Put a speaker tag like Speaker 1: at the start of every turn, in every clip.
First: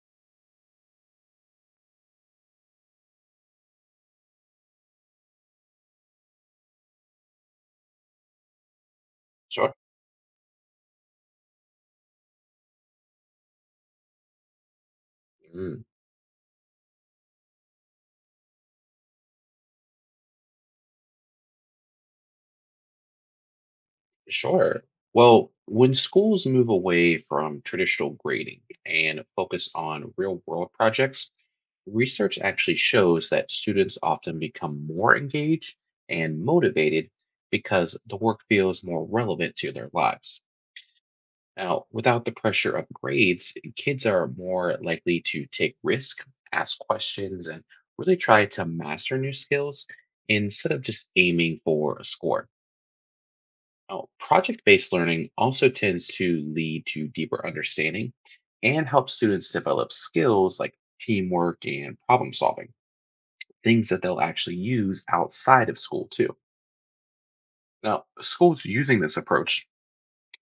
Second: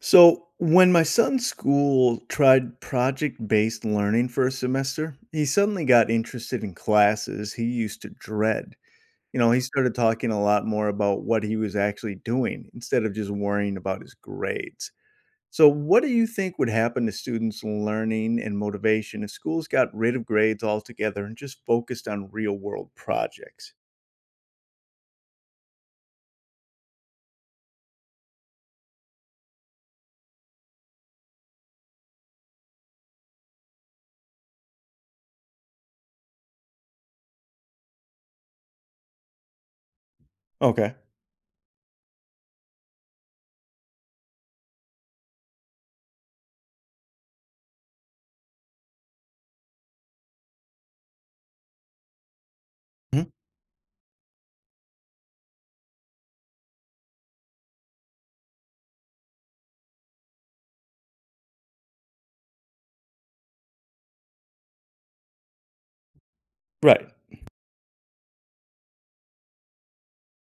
Speaker 1: So, when my son's school tried project based learning for a semester, he suddenly got interested in classes he used to dread. You know, he
Speaker 2: Sure.
Speaker 1: started talking a lot more about what he was actually doing instead of just worrying about his grades. So,
Speaker 2: Mm,
Speaker 1: what do you think would happen to students' learning and motivation if schools got rid of grades altogether and just focused on real world projects?
Speaker 2: sure. Well, when schools move away from traditional grading and focus on real world projects, research actually shows that students often become more engaged and motivated because the work feels more relevant to their lives.
Speaker 1: Okay.
Speaker 2: Now, without the pressure of grades, kids are more likely to take risk, ask questions, and really try to master new skills instead of just aiming for a score.
Speaker 1: Mhm.
Speaker 2: Now, project based learning also tends to lead to deeper understanding and help students develop skills like teamwork and problem solving, things that they'll actually use outside of school too.
Speaker 1: Right.
Speaker 2: Now, schools using this approach,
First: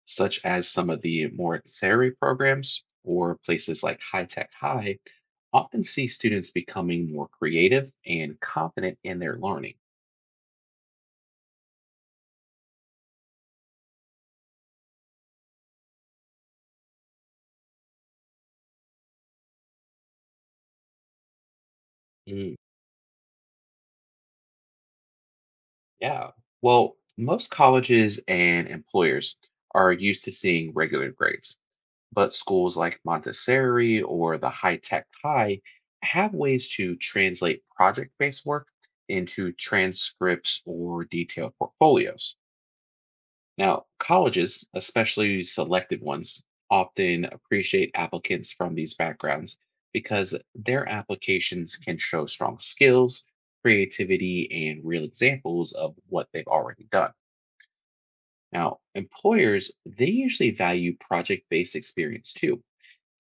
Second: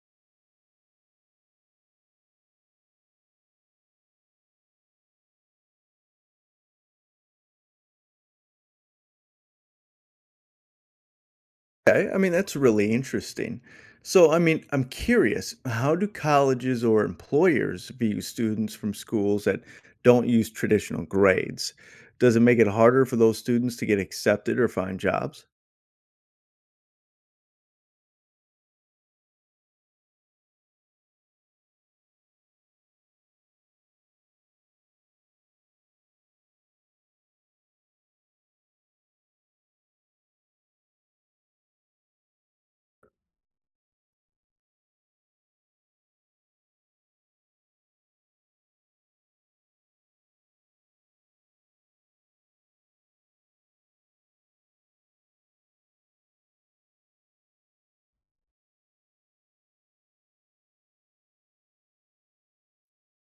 Speaker 2: such as some of the more theory programs or places like High Tech High, often see students becoming more creative and confident in their learning.
Speaker 1: Okay, I mean, that's really interesting. So, I mean, I'm curious, how do colleges or employers view students from schools that don't use traditional grades? Does it make it harder for those students to get accepted or find jobs?
Speaker 2: Yeah. Well, most colleges and employers are used to seeing regular grades, but schools like Montessori or the High Tech High have ways to translate project based work into transcripts or detailed portfolios. Now, colleges, especially selected ones, often appreciate applicants from these backgrounds because their applications can show strong skills, creativity, and real examples of what they've already done. Now, employers, they usually value project based experience too,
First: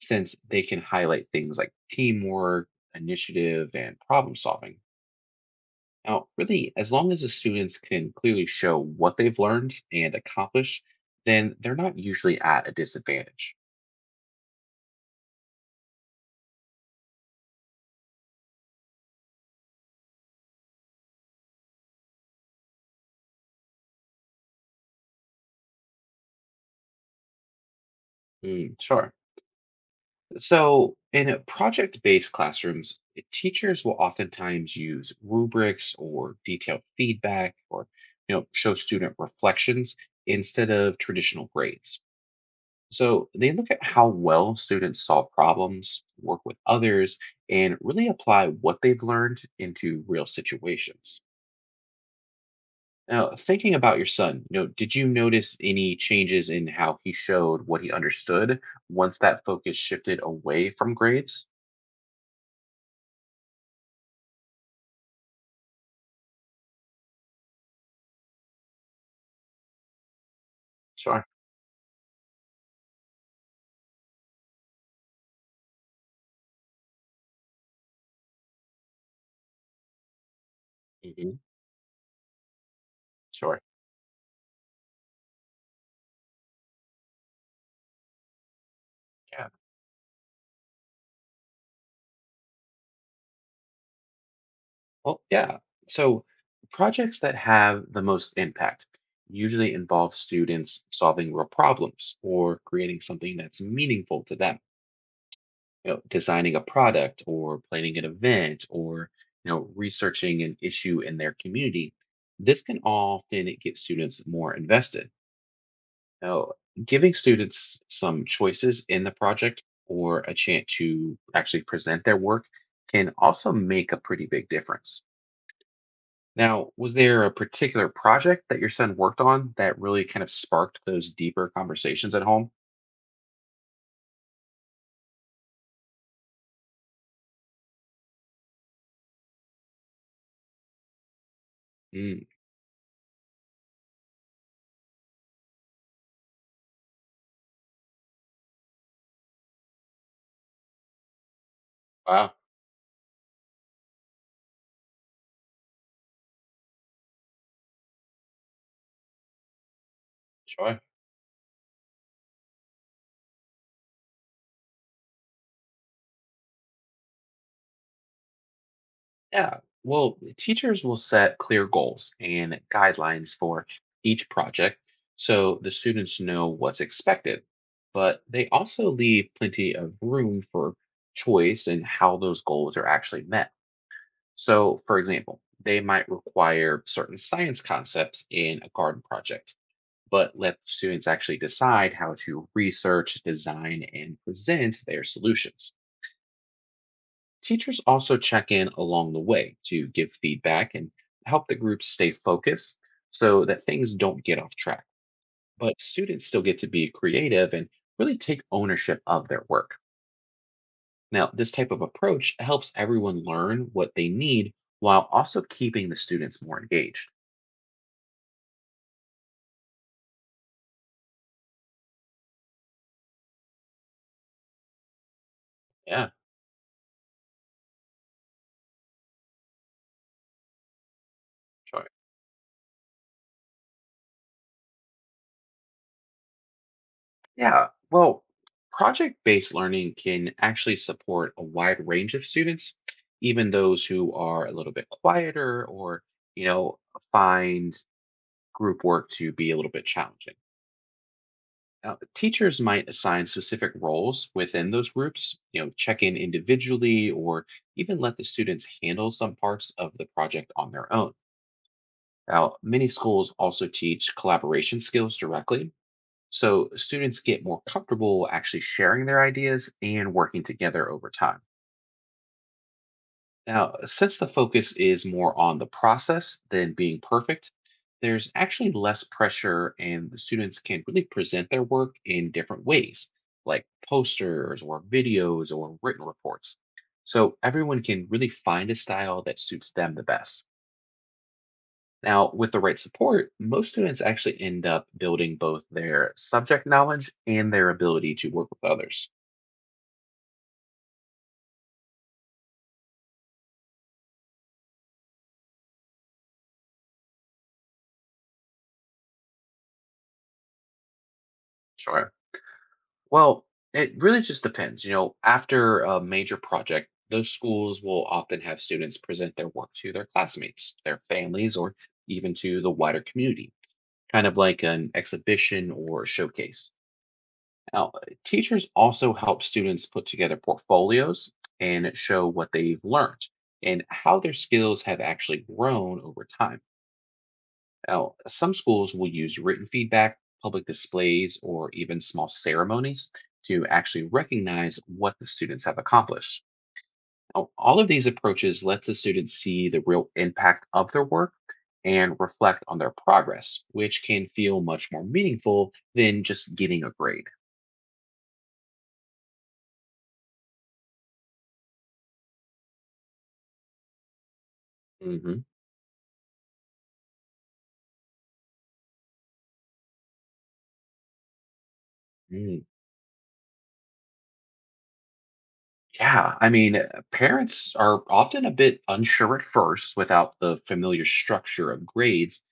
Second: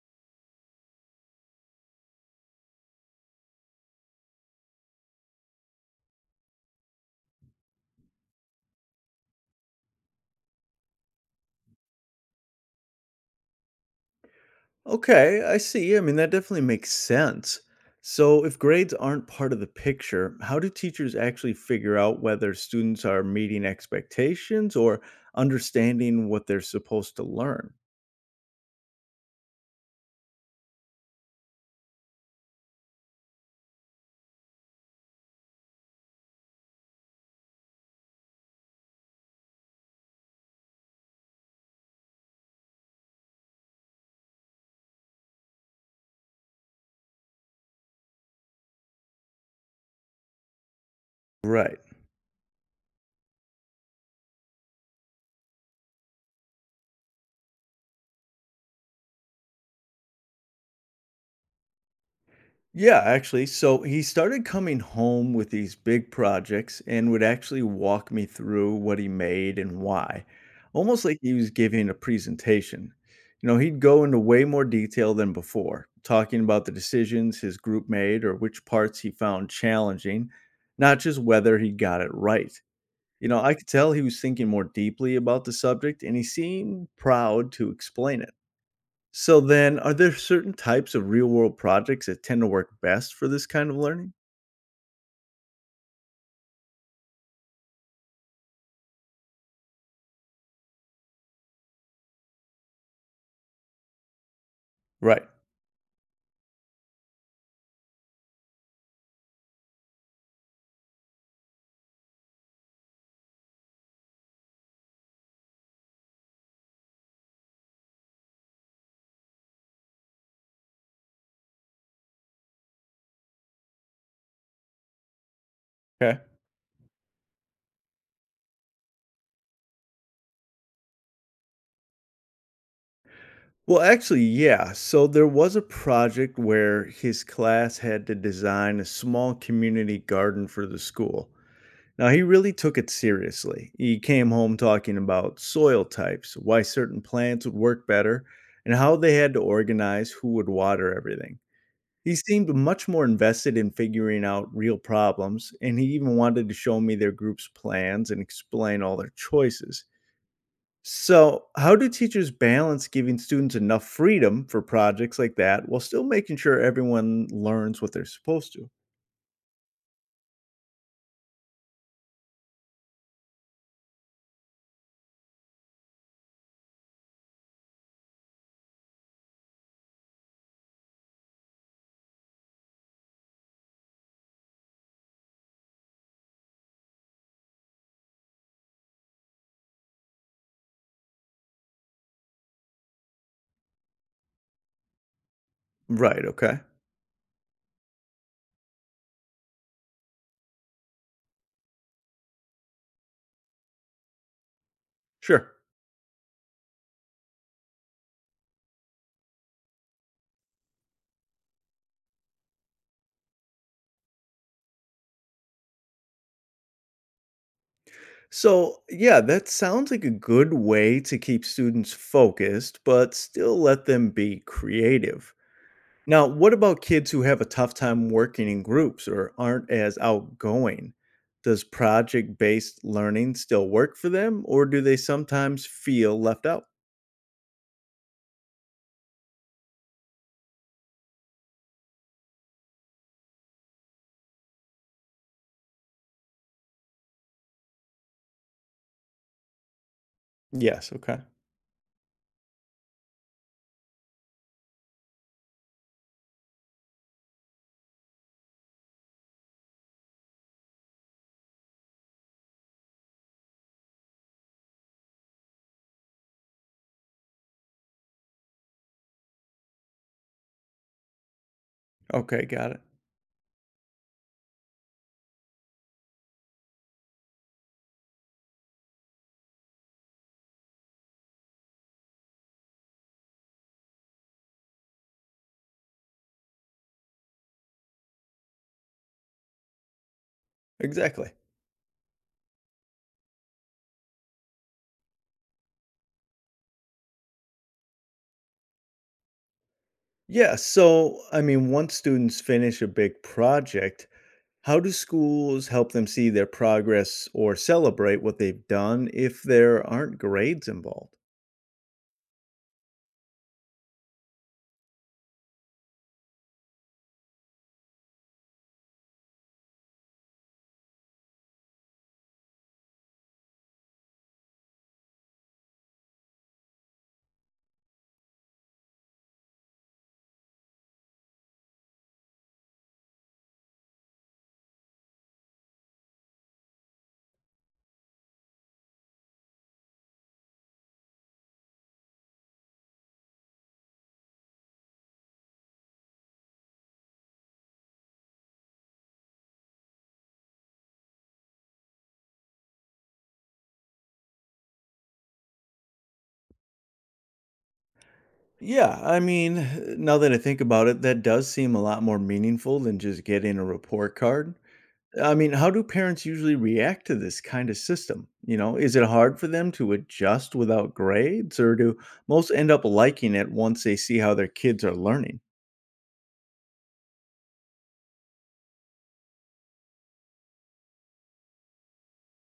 Speaker 2: since they can highlight things like teamwork, initiative, and problem solving. Now, really, as long as the students can clearly show what they've learned and accomplished, then they're not usually at a disadvantage.
Speaker 1: Okay, I see. I mean, that definitely makes sense. So, if grades aren't part of the picture, how do teachers actually figure out whether students are meeting expectations or understanding what they're supposed to learn?
Speaker 2: Sure. So, in project based classrooms, teachers will oftentimes use rubrics or detailed feedback or show student reflections instead of traditional grades. So, they look at how well students solve problems, work with others, and really apply what they've learned into real situations.
Speaker 1: Right.
Speaker 2: Now, thinking about your son, did you notice any changes in how he showed what he understood once that focus shifted away from grades?
Speaker 1: Yeah, actually. So he started coming home with these big projects and would actually walk me through what he made and why, almost like
Speaker 2: Sure.
Speaker 1: he was giving a presentation. You know, he'd go into way more detail than before, talking about the decisions his group made or which parts he found challenging, not just
Speaker 2: Hmm.
Speaker 1: whether he got it right. You know, I
Speaker 2: Sure.
Speaker 1: could tell he was thinking more deeply about the subject and he seemed proud to explain it. So
Speaker 2: Yeah.
Speaker 1: then, are there certain types of real world projects that tend to work best for this kind of learning?
Speaker 2: Well, yeah. So projects that have the most impact usually involve students solving real problems or creating something that's meaningful to them.
Speaker 1: Right.
Speaker 2: You know, designing a product or planning an event or researching an issue in their community. This can often get students more invested. Now, giving students some choices in the project or a chance to actually present their work can also make a pretty big difference.
Speaker 1: Okay.
Speaker 2: Now, was there a particular project that your son worked on that really kind of sparked those deeper conversations at home?
Speaker 1: Well, actually, yeah. So there was a project where his class had to design a small community garden for the school. Now, he
Speaker 2: Mm,
Speaker 1: really took it seriously. He came home talking about soil types, why certain plants would work better, and how they had to organize who would water everything. He
Speaker 2: wow,
Speaker 1: seemed much more invested in figuring out real problems, and he even wanted to show me their group's plans and explain all their choices.
Speaker 2: sure.
Speaker 1: So, how do teachers balance giving students enough freedom for projects like that while still making sure everyone learns what they're supposed to?
Speaker 2: Yeah, well, teachers will set clear goals and guidelines for each project so the students know what's expected. But they also leave plenty of room for choice in how those goals are actually met. So, for example, they might require certain science concepts in a garden project, but let students actually decide how to research, design, and present their solutions.
Speaker 1: Right, okay.
Speaker 2: Teachers also check in along the way to give feedback and help the group stay focused so that things don't get off track.
Speaker 1: Sure.
Speaker 2: But students still get to be creative and really take ownership of their work. Now, this type of approach helps everyone learn what they need while also keeping the students more engaged.
Speaker 1: So, yeah, that sounds like a good way to keep students focused, but still let them be creative.
Speaker 2: Yeah,
Speaker 1: Now, what about kids who have a tough time working in groups or aren't as outgoing? Does
Speaker 2: sure.
Speaker 1: project based learning still work for them, or do they sometimes feel left out?
Speaker 2: Yeah, well, project based learning can actually support a wide range of students, even those who are a little bit quieter or, you know, find group work to be a little bit challenging.
Speaker 1: Yes. Okay.
Speaker 2: Now, teachers might assign specific roles within those groups, check in individually or even let the students handle some parts of the project on their own. Now, many schools also teach collaboration skills directly, so students get more comfortable actually sharing their ideas and working together over time.
Speaker 1: Okay. Got it.
Speaker 2: Now, since the focus is more on the process than being perfect, there's actually less pressure, and the students can really present their work in different ways, like posters or videos or written reports. So everyone can really find a style that suits them the best.
Speaker 1: Exactly.
Speaker 2: Now, with the right support, most students actually end up building both their subject knowledge and their ability to work with others.
Speaker 1: Yeah, so I mean, once students finish a big project, how do schools help them see their progress or celebrate what they've done if there aren't grades involved?
Speaker 2: Sure. Well, it really just depends. You know, after a major project, those schools will often have students present their work to their classmates, their families, or even to the wider community, kind of like an exhibition or showcase. Now, teachers also help students put together portfolios and show what they've learned and how their skills have actually grown over time. Now, some schools will use written feedback, public displays, or even small ceremonies to actually recognize what the students have accomplished. Now, all of these approaches let the students see the real impact of their work and reflect on their progress, which can feel much more meaningful than just getting a grade.
Speaker 1: Yeah, I mean, now that I think about it, that does seem a lot more meaningful than just getting a report card. I
Speaker 2: Mhm.
Speaker 1: mean, how do parents usually react to this kind of system? You know, is it hard for them to adjust without grades, or do most
Speaker 2: Mm.
Speaker 1: end up liking it once they see how their kids are learning?
Speaker 2: Yeah, I mean, parents are often a bit unsure at first without the familiar structure of grades,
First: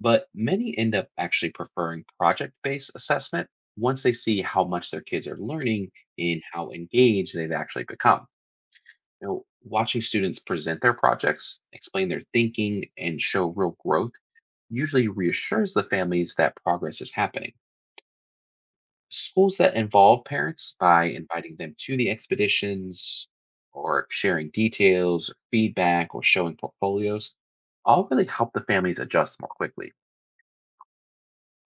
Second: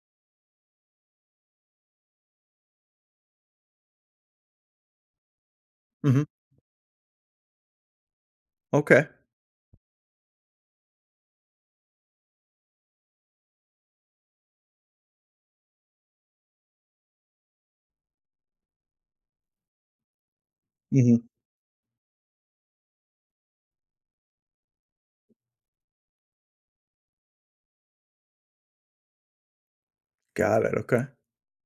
Speaker 2: but many end up actually preferring project based assessment once they see how much their kids are learning
Speaker 1: Hmm.
Speaker 2: and how engaged they've actually become.
Speaker 1: Okay.
Speaker 2: You know, watching students present their projects, explain their thinking, and show real growth usually reassures the families that progress is happening. Schools that involve parents by inviting them to the expeditions or sharing details or feedback or showing portfolios all really help the families adjust more quickly.
Speaker 1: Got it, okay.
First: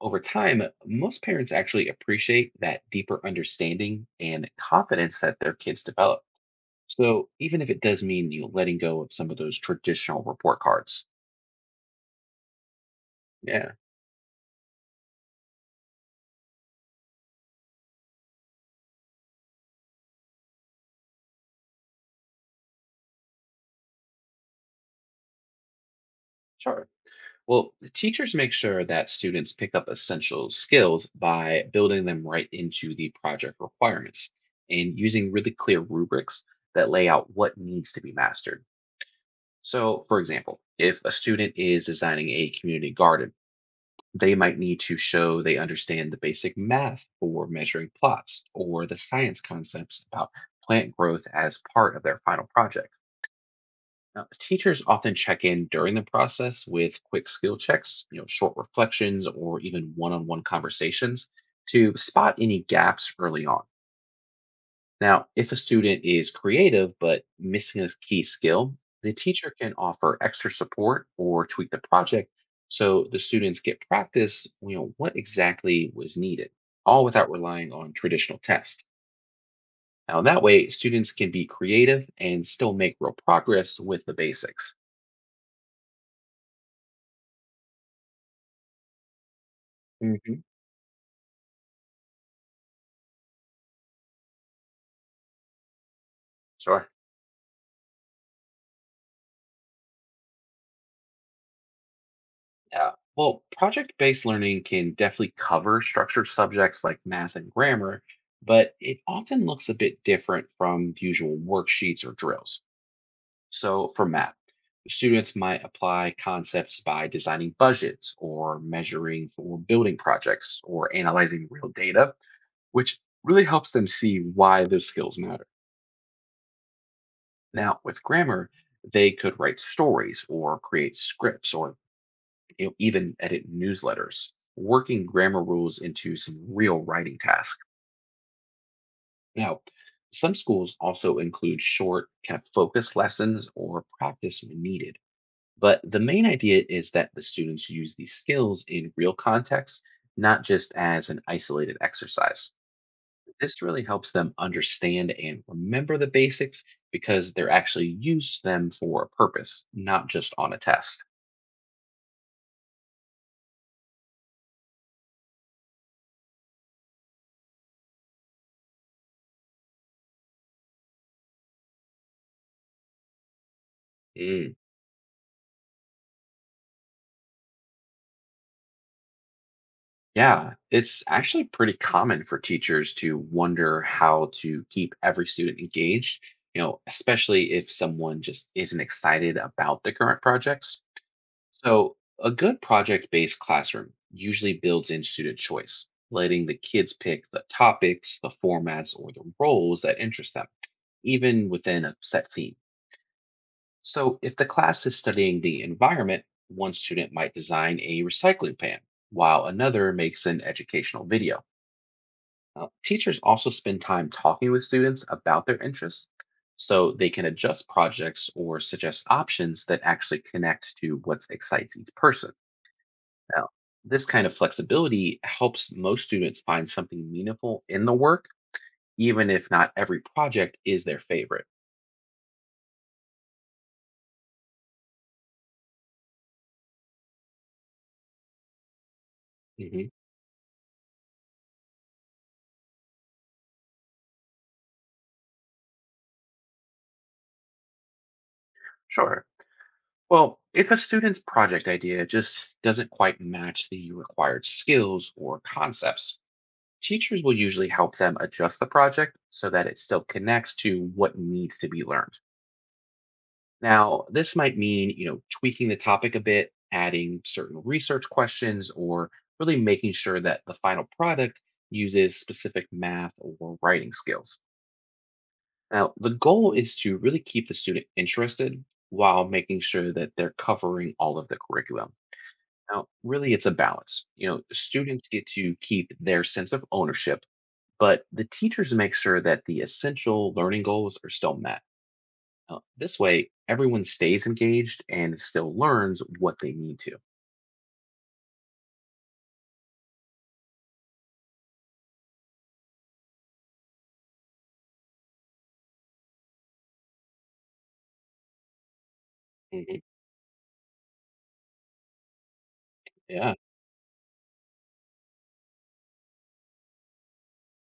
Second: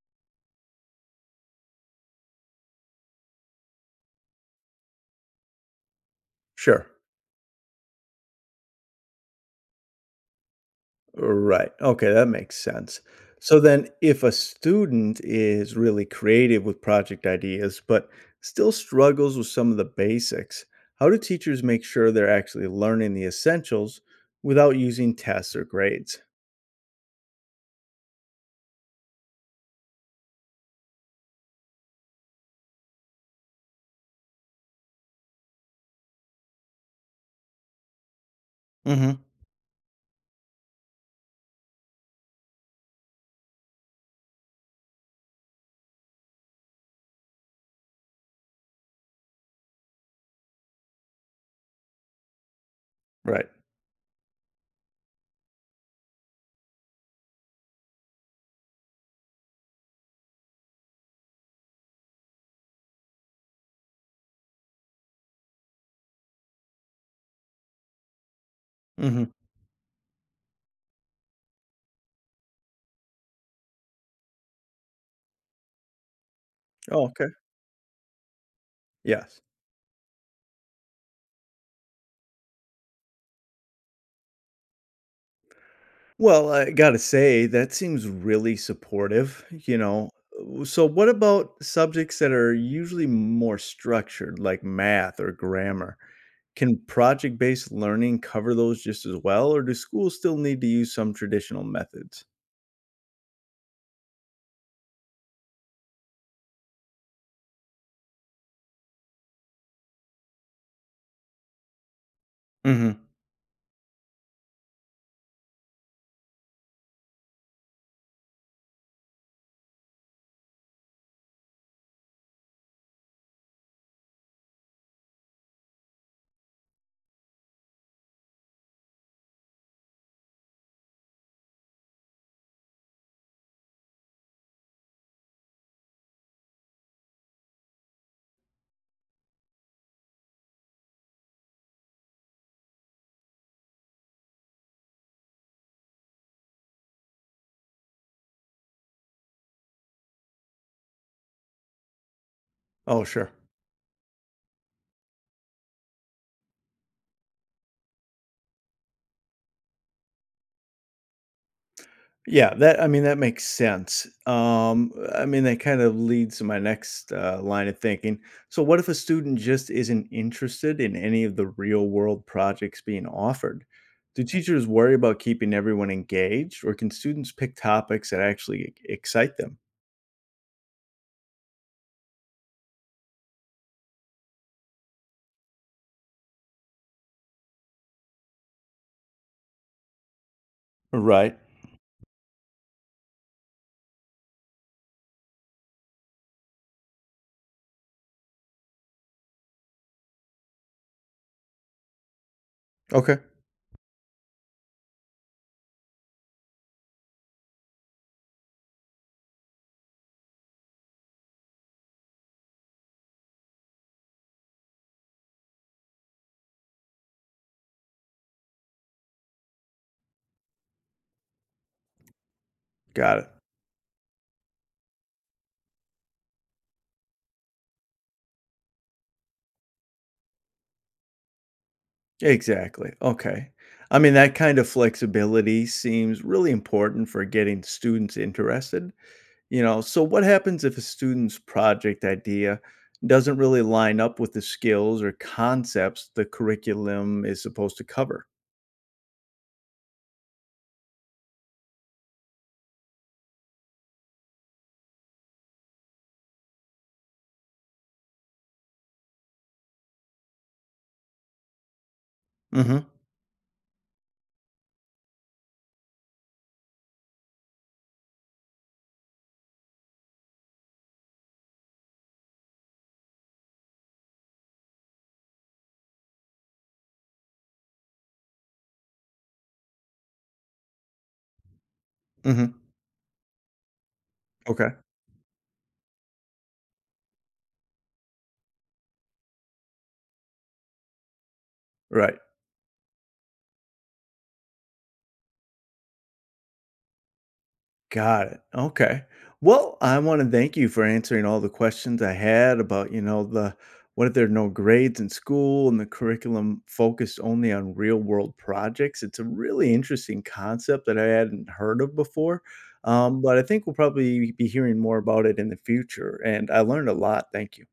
Speaker 2: Over time, most parents actually appreciate that deeper understanding and confidence that their kids develop,
Speaker 1: Sure.
Speaker 2: so even if it does mean letting go of some of those traditional report cards.
Speaker 1: Right. Okay, that makes sense. So
Speaker 2: Yeah.
Speaker 1: then if a student is really creative with project ideas but still struggles with some of the basics, how do teachers make sure they're actually learning the essentials without using tests or grades?
Speaker 2: Sure. Well, teachers make sure that students pick up essential skills by building them right into the project requirements and using really clear rubrics that lay out what needs to be mastered.
Speaker 1: Mhm.
Speaker 2: So, for example, if a student is designing a community garden, they might need to show they understand the basic math for measuring plots or the science concepts about plant growth as part of their final project.
Speaker 1: Right.
Speaker 2: Now, teachers often check in during the process with quick skill checks, short reflections, or even one-on-one conversations to spot any gaps early on. Now, if a student is creative but missing a key skill, the
Speaker 1: Mhm.
Speaker 2: teacher can offer extra support or tweak the project so the students get practice, what exactly was needed,
Speaker 1: Oh,
Speaker 2: all
Speaker 1: okay.
Speaker 2: without relying on traditional tests.
Speaker 1: Yes.
Speaker 2: Now, that way, students can be creative and still make real progress with the basics.
Speaker 1: Well, I gotta say, that seems really supportive, you know?
Speaker 2: Mhm.
Speaker 1: So, what about subjects that are usually more structured, like math or grammar? Can
Speaker 2: Sure.
Speaker 1: project based learning cover those just as well, or do schools still need to use some traditional methods?
Speaker 2: Yeah. Well, project based learning can definitely cover structured subjects like math and grammar, but it often looks a bit different from the usual worksheets or drills.
Speaker 1: Hmm.
Speaker 2: So, for math, students might apply concepts by designing budgets or measuring for building projects or analyzing real data, which really helps them see why those skills matter. Now, with grammar, they could write stories or create scripts or even edit newsletters, working grammar rules into some real writing tasks. Now, some schools also include short, kind of focus lessons or practice when needed. But the main idea is that the students use these skills in real context, not just as an isolated exercise.
Speaker 1: Oh, sure.
Speaker 2: This really helps them understand and remember the basics because they're actually use them for a purpose, not just on a test.
Speaker 1: Yeah, that I mean that makes sense. I mean that kind of leads to my next line of thinking. So, what if a student just isn't interested in any of the real world projects being offered? Do
Speaker 2: Mm.
Speaker 1: teachers worry about keeping everyone engaged, or can students pick topics that actually excite them?
Speaker 2: Yeah, it's actually pretty common for teachers to wonder how to keep every student engaged, especially if someone just isn't excited about the current projects.
Speaker 1: Right.
Speaker 2: So, a good project based classroom usually builds in student choice, letting the kids pick the topics, the formats, or the roles that interest them, even within a set theme.
Speaker 1: Okay,
Speaker 2: So, if the class is studying the environment, one student might design a recycling pan, while another makes an educational video. Teachers also spend time talking with students about their interests so they can adjust projects or suggest options that actually connect to what excites each person.
Speaker 1: got it.
Speaker 2: Now, this kind of flexibility helps most students find something meaningful in the work, even if not every project is their favorite.
Speaker 1: Exactly. Okay. I mean, that kind of flexibility seems really important for getting students interested. You know,
Speaker 2: Mhm.
Speaker 1: so what happens if a student's project idea doesn't really line up with the skills or concepts the curriculum is supposed to cover?
Speaker 2: Sure. Well, if a student's project idea just doesn't quite match the required skills or concepts, teachers will usually help them adjust the project so that it still connects to what needs to be learned.
Speaker 1: Mhm.
Speaker 2: Now, this might mean, tweaking the topic a bit, adding certain research questions, or really making sure that the final product uses specific math or writing skills. Now, the goal is to really keep the student interested while making sure that they're covering all of the curriculum.
Speaker 1: Mhm.
Speaker 2: Now, really, it's a balance. You know,
Speaker 1: Okay.
Speaker 2: students get to keep their sense of ownership but the teachers make sure that the essential learning goals are still met.
Speaker 1: Right.
Speaker 2: This way, everyone stays engaged and still learns what they need to.
Speaker 1: Got it. Okay. Well, I want to thank you for answering all the questions I had about, you know, the what if there are no grades in school and the curriculum focused only on real world projects. It's a really
Speaker 2: Mhm.
Speaker 1: interesting concept that I hadn't heard of before.
Speaker 2: Yeah,
Speaker 1: But I think we'll probably be hearing more about it in the future. And I learned a lot. Thank you.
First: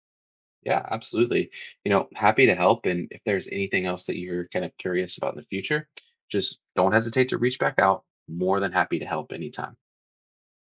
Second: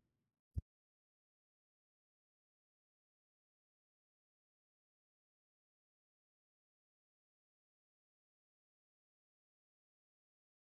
Speaker 2: yeah, absolutely. You know, happy to help. And if there's anything else that you're kind of curious about in the future, just don't hesitate to reach back out. More than happy to help anytime.